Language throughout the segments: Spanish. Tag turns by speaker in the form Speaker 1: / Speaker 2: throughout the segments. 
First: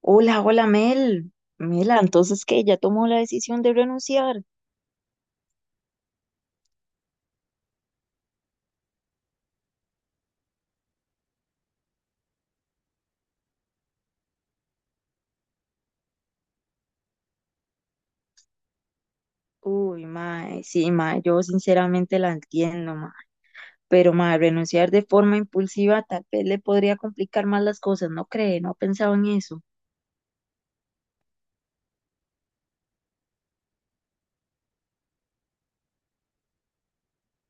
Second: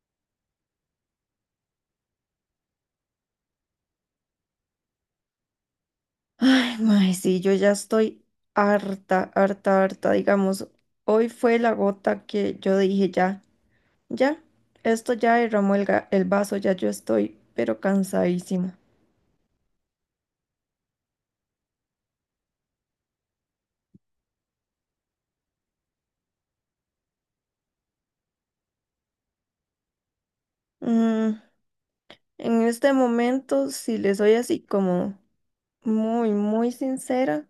Speaker 1: Hola, hola Mel. Mela, entonces que ya tomó la decisión de renunciar.
Speaker 2: Ay, mae, sí, yo ya estoy harta, harta, harta. Digamos, hoy fue la gota que yo dije ya, ya, esto ya derramó el vaso, ya yo estoy, pero cansadísima.
Speaker 1: Uy, mae, sí, mae, yo sinceramente la entiendo, mae. Pero mae, renunciar de forma impulsiva tal vez le podría complicar más las cosas, ¿no cree? ¿No ha pensado en eso?
Speaker 2: Mm, en este momento, si le soy así como muy, muy sincera,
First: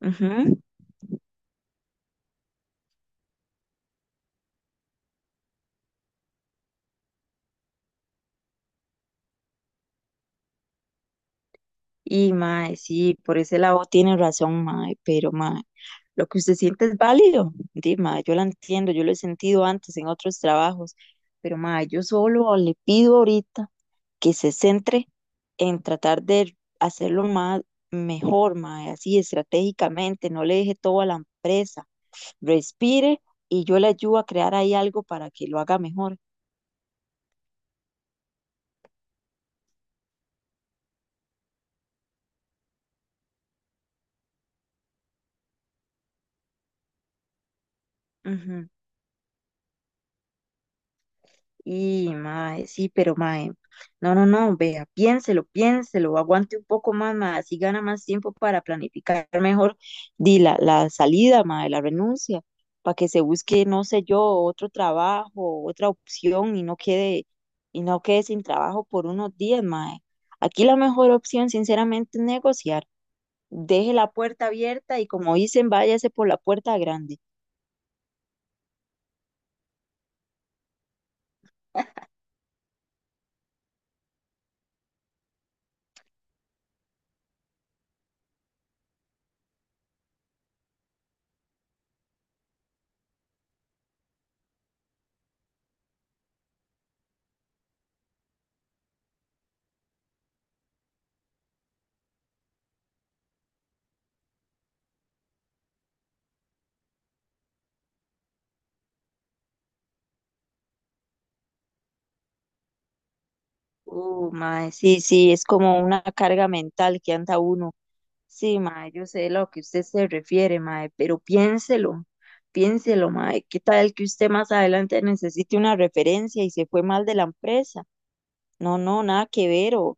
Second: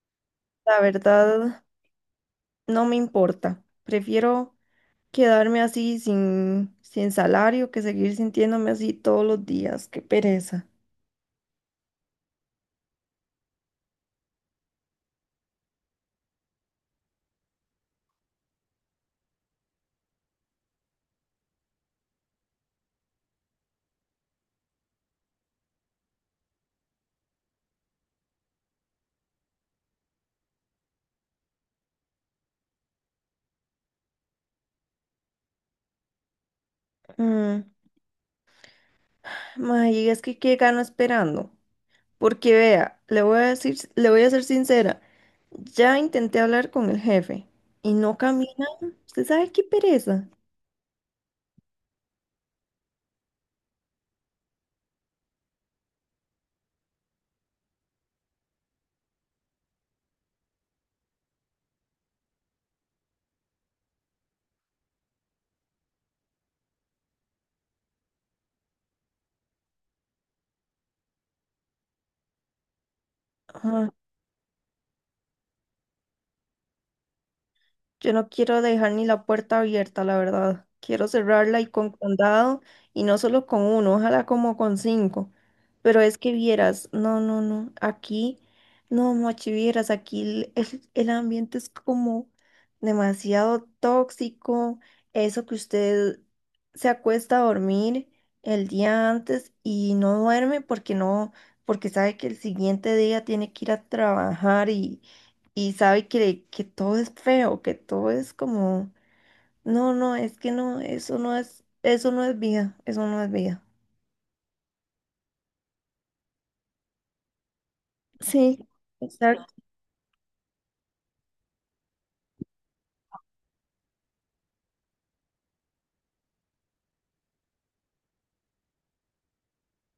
Speaker 1: Ujú.
Speaker 2: la verdad no me importa. Prefiero quedarme así sin salario que seguir sintiéndome así todos los días. Qué pereza.
Speaker 1: Y mae, sí, por ese lado tiene razón, mae, pero mae, lo que usted siente es válido. Di, mae, yo la entiendo, yo lo he sentido antes en otros trabajos, pero mae, yo solo le pido ahorita que se centre en tratar de hacerlo más mejor, mae, así estratégicamente, no le deje todo a la empresa. Respire y yo le ayudo a crear ahí algo para que lo haga mejor.
Speaker 2: Mm, Mae, es que qué gano esperando. Porque vea, le voy a decir, le voy a ser sincera. Ya intenté hablar con el jefe y no camina. ¿Usted sabe qué pereza?
Speaker 1: Y, mae, sí, pero mae, no, no, no, vea, piénselo, piénselo, aguante un poco más, mae, así gana más tiempo para planificar mejor di, la salida, mae, la renuncia, para que se busque, no sé yo, otro trabajo, otra opción y no quede sin trabajo por unos días, mae. Aquí la mejor opción, sinceramente, es negociar. Deje la puerta abierta y como dicen, váyase por la puerta grande.
Speaker 2: Yo no quiero dejar ni la puerta abierta, la verdad. Quiero cerrarla y con candado, y no solo con uno, ojalá como con 5. Pero es que vieras, no, no, no, aquí, no, machi, vieras, aquí el ambiente es como demasiado tóxico. Eso que usted se acuesta a dormir el día antes y no duerme porque no, porque sabe que el siguiente día tiene que ir a trabajar y sabe que, que todo es feo, que todo es como, no, no, es que no, eso no es vida, eso no es vida.
Speaker 1: Mae, sí, sí, es como una carga mental que anda uno.
Speaker 2: Sí,
Speaker 1: Sí, mae, yo sé lo
Speaker 2: exacto.
Speaker 1: que usted se refiere, mae, pero piénselo, piénselo, mae, ¿qué tal que usted más adelante necesite una referencia y se fue mal de la empresa? No, no, nada que ver,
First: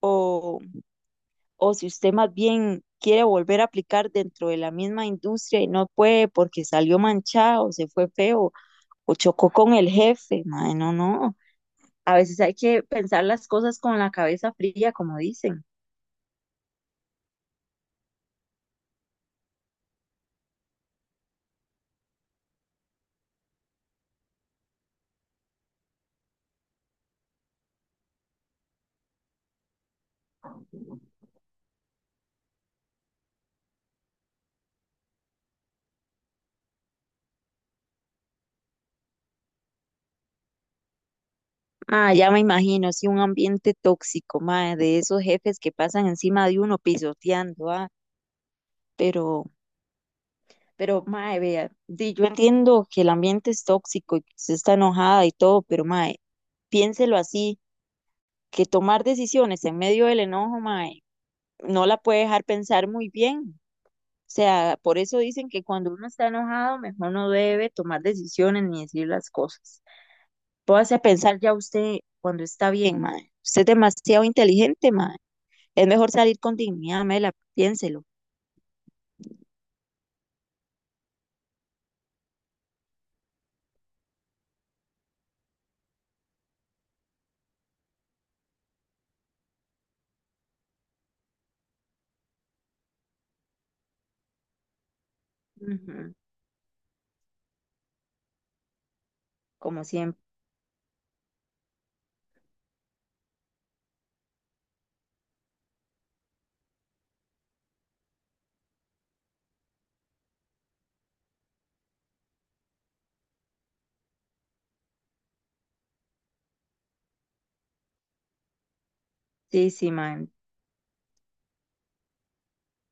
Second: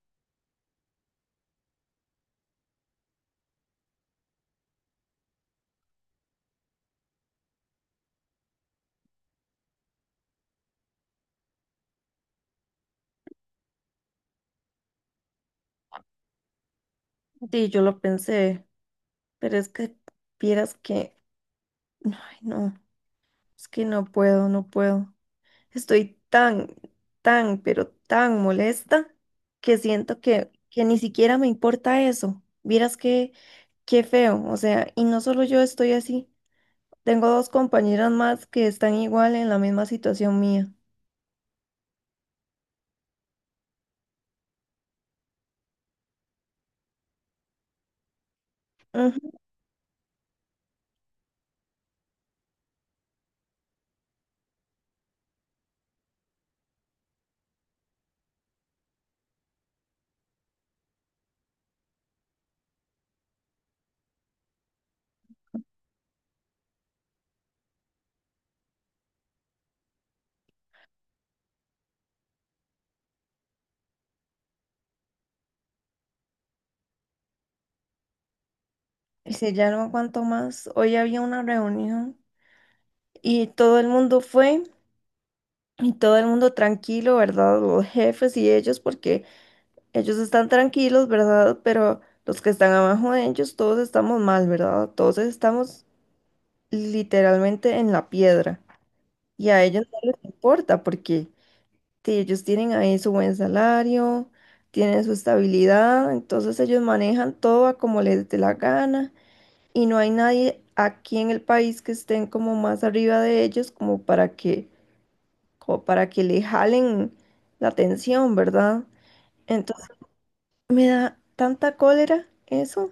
Speaker 1: o, o si usted más bien quiere volver a aplicar dentro de la misma industria y no puede porque salió manchado, se fue feo, o chocó con el jefe, mae, no, no, a veces hay que pensar las cosas con la cabeza fría, como dicen.
Speaker 2: Sí, yo lo pensé, pero es que vieras que, ay, no, es que no puedo, no puedo. Estoy tan, tan, pero tan molesta que siento que ni siquiera me importa eso. Vieras que, qué feo, o sea, y no solo yo estoy así. Tengo dos compañeras más que están igual en la misma situación mía.
Speaker 1: Ah, ya me imagino, sí, un ambiente tóxico, mae, de esos jefes que pasan encima de uno pisoteando, ah,
Speaker 2: Ujú.
Speaker 1: pero, pero, mae, vea, di, yo entiendo que el ambiente es tóxico y que usted está enojada y todo, pero, mae, piénselo así, que tomar decisiones en medio del enojo, mae, no la puede dejar pensar muy bien. O sea, por eso dicen que cuando uno está enojado, mejor no debe tomar decisiones ni decir las cosas. Póngase a pensar ya usted cuando está bien, mae. Usted es demasiado inteligente, mae. Es mejor salir con dignidad, Mela, piénselo.
Speaker 2: Y si ya no aguanto más, hoy había una reunión y todo el mundo fue y todo el mundo tranquilo, ¿verdad? Los jefes y ellos, porque ellos están tranquilos, ¿verdad? Pero los que están abajo de ellos, todos estamos mal, ¿verdad? Todos estamos
Speaker 1: Ujú.
Speaker 2: literalmente en la piedra y a ellos
Speaker 1: Como
Speaker 2: no les
Speaker 1: siempre.
Speaker 2: importa porque. Sí, ellos tienen ahí su buen salario, tienen su estabilidad, entonces ellos manejan todo a como les dé la gana y no hay nadie aquí en el país que estén como más arriba de ellos como para que le jalen la atención, ¿verdad?
Speaker 1: Sí,
Speaker 2: Entonces
Speaker 1: sí, mae.
Speaker 2: me da tanta cólera eso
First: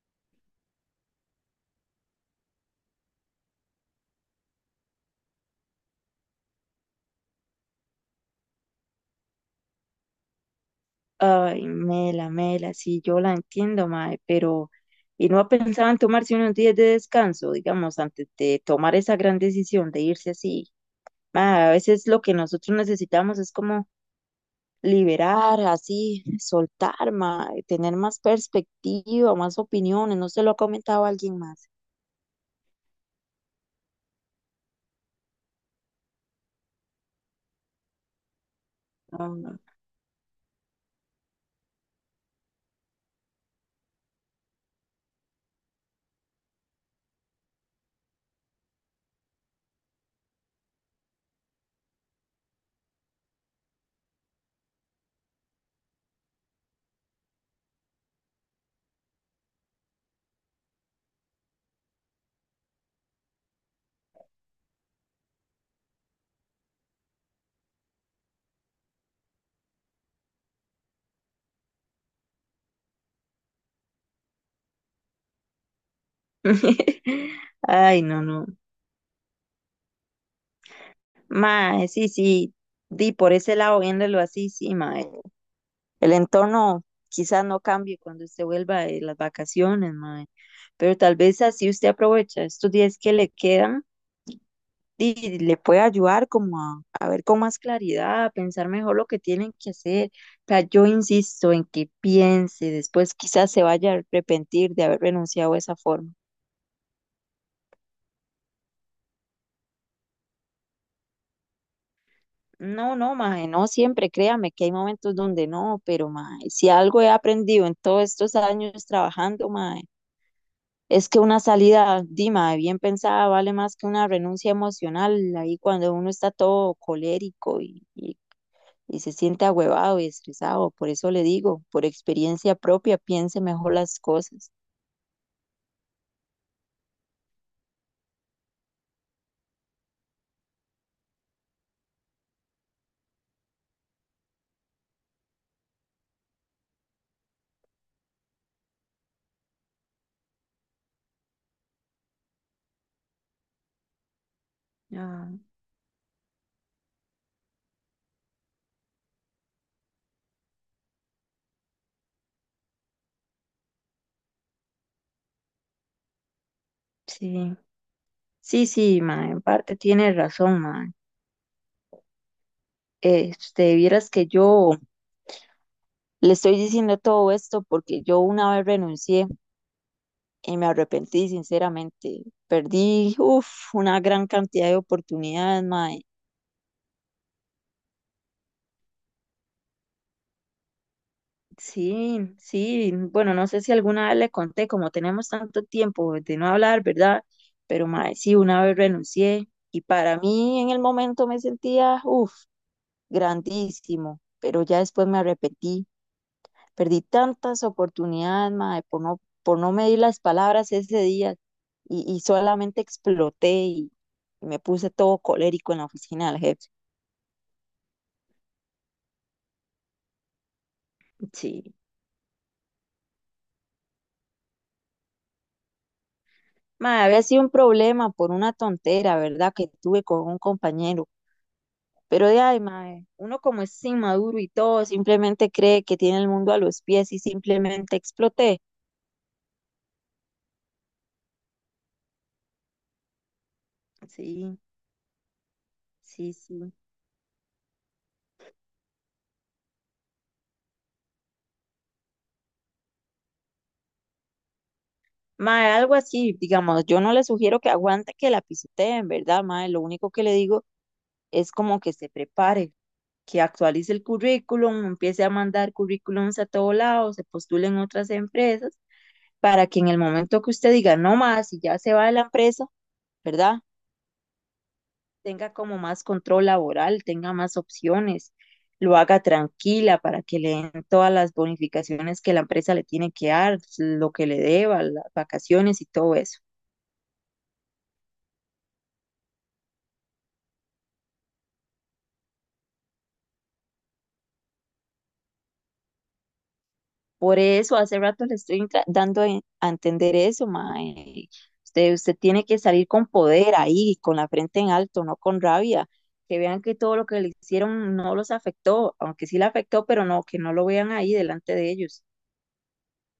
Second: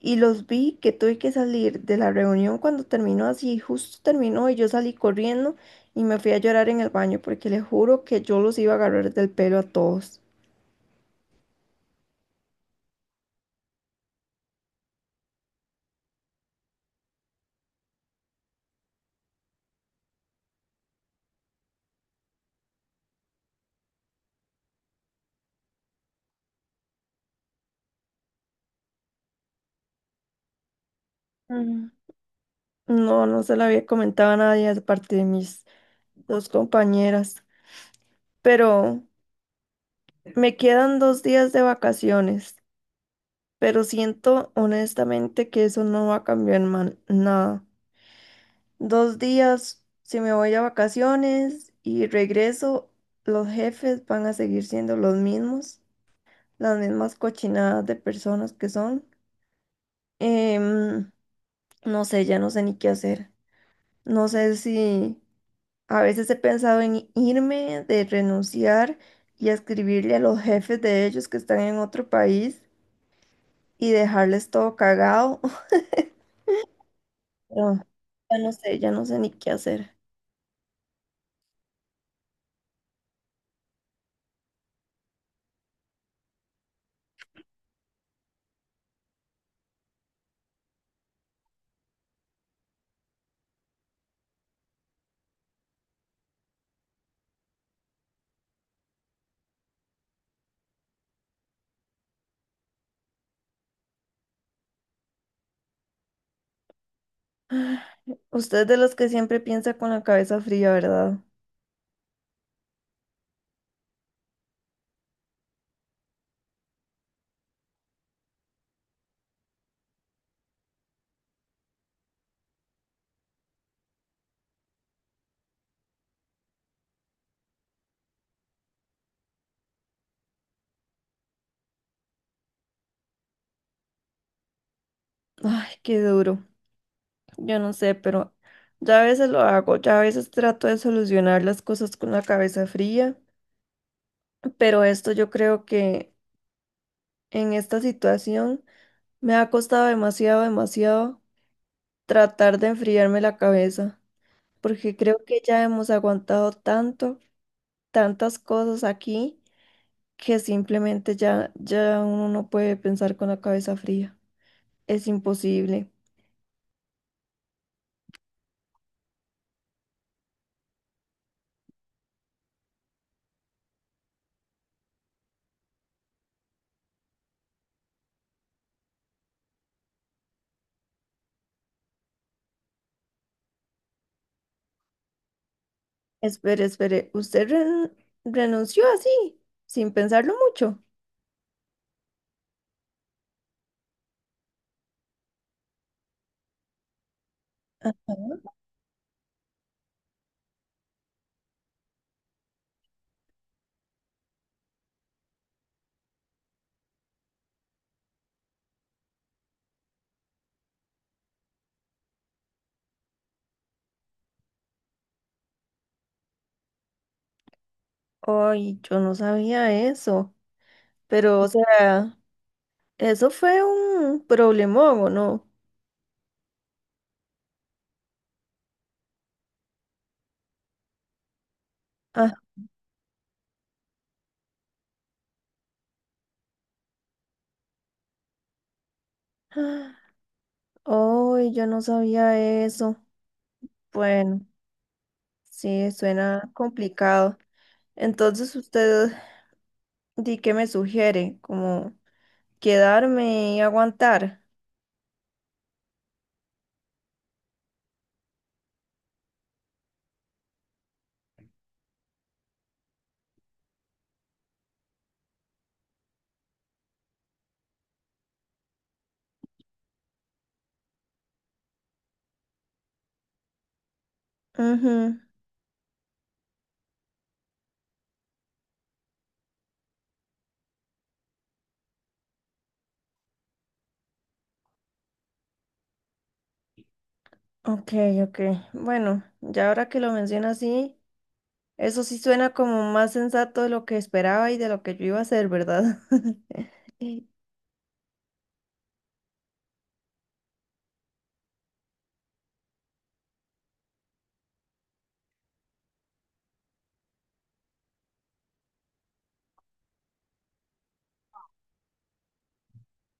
Speaker 2: y los vi que tuve que salir de la reunión cuando terminó así, justo terminó y yo salí corriendo y me fui a llorar en el baño porque les juro que yo los iba a agarrar del pelo a todos.
Speaker 1: Ay, Mela, Mela, sí, yo la entiendo, mae, pero ¿y no pensaban tomarse unos días de descanso, digamos, antes de tomar esa gran decisión de irse así? Mae, a veces lo que nosotros necesitamos es como liberar, así, soltar más, tener más perspectiva, más opiniones, ¿no se lo ha comentado alguien más?
Speaker 2: Mm, No, no se la había comentado a nadie aparte de mis 2 compañeras, pero
Speaker 1: No, no.
Speaker 2: me quedan 2 días de vacaciones, pero siento honestamente que eso no va a cambiar nada. Dos días, si me voy a vacaciones y regreso, los jefes van a seguir siendo los mismos, las mismas cochinadas de personas que son. Em, no sé, ya no sé ni qué hacer. No sé si... A veces he pensado en irme, de renunciar y escribirle a los jefes de ellos que están en otro país y dejarles todo cagado. Pero
Speaker 1: Ay, no,
Speaker 2: ya
Speaker 1: no.
Speaker 2: no sé, ya no sé ni qué hacer.
Speaker 1: Mae, sí, sí, di por ese lado, viéndolo así, sí, mae. El entorno quizás no cambie cuando usted vuelva de las vacaciones, mae, pero tal vez así usted aprovecha estos días que le quedan y le puede ayudar como a, ver con más claridad, a pensar mejor lo que tienen que hacer. O sea, yo insisto en que piense, después quizás se vaya a arrepentir de haber renunciado de esa forma.
Speaker 2: Usted es de los que siempre piensa con la cabeza fría, ¿verdad?
Speaker 1: No, no, maje, no siempre, créame que hay momentos donde no, pero maje, si algo he aprendido en todos estos años trabajando, maje, es que una salida, dima, bien pensada vale más que una renuncia emocional ahí cuando uno está todo colérico y se siente ahuevado y estresado. Por eso le digo, por experiencia propia, piense mejor las cosas.
Speaker 2: Ay, qué duro. Yo no sé, pero ya a veces lo hago, ya a veces trato de solucionar las cosas con la cabeza fría, pero esto yo creo que en esta situación me ha costado demasiado, demasiado tratar de enfriarme la cabeza, porque creo
Speaker 1: Ah,
Speaker 2: que ya hemos aguantado tanto, tantas cosas aquí, que simplemente ya uno no puede pensar con la cabeza fría. Es imposible.
Speaker 1: sí. Sí, sí, ma, en parte tiene razón, ma. Vieras que yo le estoy diciendo todo esto porque yo una vez renuncié y me arrepentí sinceramente. Perdí, uf, una gran cantidad de oportunidades, ma.
Speaker 2: Espere, espere, ¿usted renunció así, sin pensarlo mucho?
Speaker 1: Sí, sí, bueno, no sé si alguna vez le conté, como tenemos tanto tiempo de no hablar, ¿verdad? Pero mae, sí, una vez renuncié y para mí en el momento me sentía, uff, grandísimo, pero ya después me arrepentí, perdí tantas oportunidades, mae, por no medir las palabras ese día y solamente exploté y me puse todo colérico en la oficina del jefe.
Speaker 2: Ay, yo no sabía eso, pero o
Speaker 1: Sí,
Speaker 2: sea, eso fue un problemón, ¿o no?
Speaker 1: mae, había sido un problema por una tontera, ¿verdad? Que tuve con un compañero. Pero de ahí, mae, uno como es inmaduro y todo, simplemente cree que tiene el mundo a los pies y simplemente exploté.
Speaker 2: Ah. Oh, yo no sabía eso. Bueno,
Speaker 1: Sí,
Speaker 2: sí,
Speaker 1: sí,
Speaker 2: suena
Speaker 1: sí.
Speaker 2: complicado. Entonces, usted, ¿di qué me sugiere? ¿Como quedarme y aguantar?
Speaker 1: Mae, algo así, digamos, yo no le sugiero que aguante que la pisoteen, ¿verdad, mae? Lo único que le digo es como que se prepare, que actualice el currículum, empiece a mandar currículums a todos lados, se postule en otras empresas, para que en el momento que usted diga, no más, y ya se va de la empresa, ¿verdad?
Speaker 2: Ujú.
Speaker 1: Tenga como más control laboral, tenga más opciones, lo haga tranquila para que le den todas las bonificaciones que la empresa le tiene que dar, lo que le deba, las vacaciones y todo eso.
Speaker 2: Ok, ok. Bueno, ya ahora que lo menciona así, eso sí suena como más sensato de lo que esperaba y de lo que yo iba a hacer, ¿verdad?
Speaker 1: Por eso hace rato le estoy dando a entender eso, mae. Usted tiene que salir con poder ahí, con la frente en alto, no con rabia. Que vean que todo lo que le hicieron no los afectó, aunque sí le afectó, pero no, que no lo vean ahí delante de ellos.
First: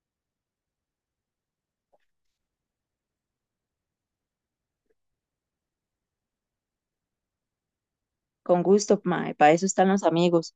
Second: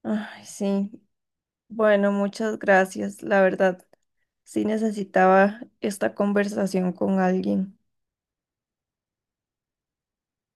Speaker 2: Ay, sí. Bueno, muchas gracias. La verdad, sí necesitaba esta conversación con alguien.
Speaker 1: Con gusto, mae, para eso están los amigos.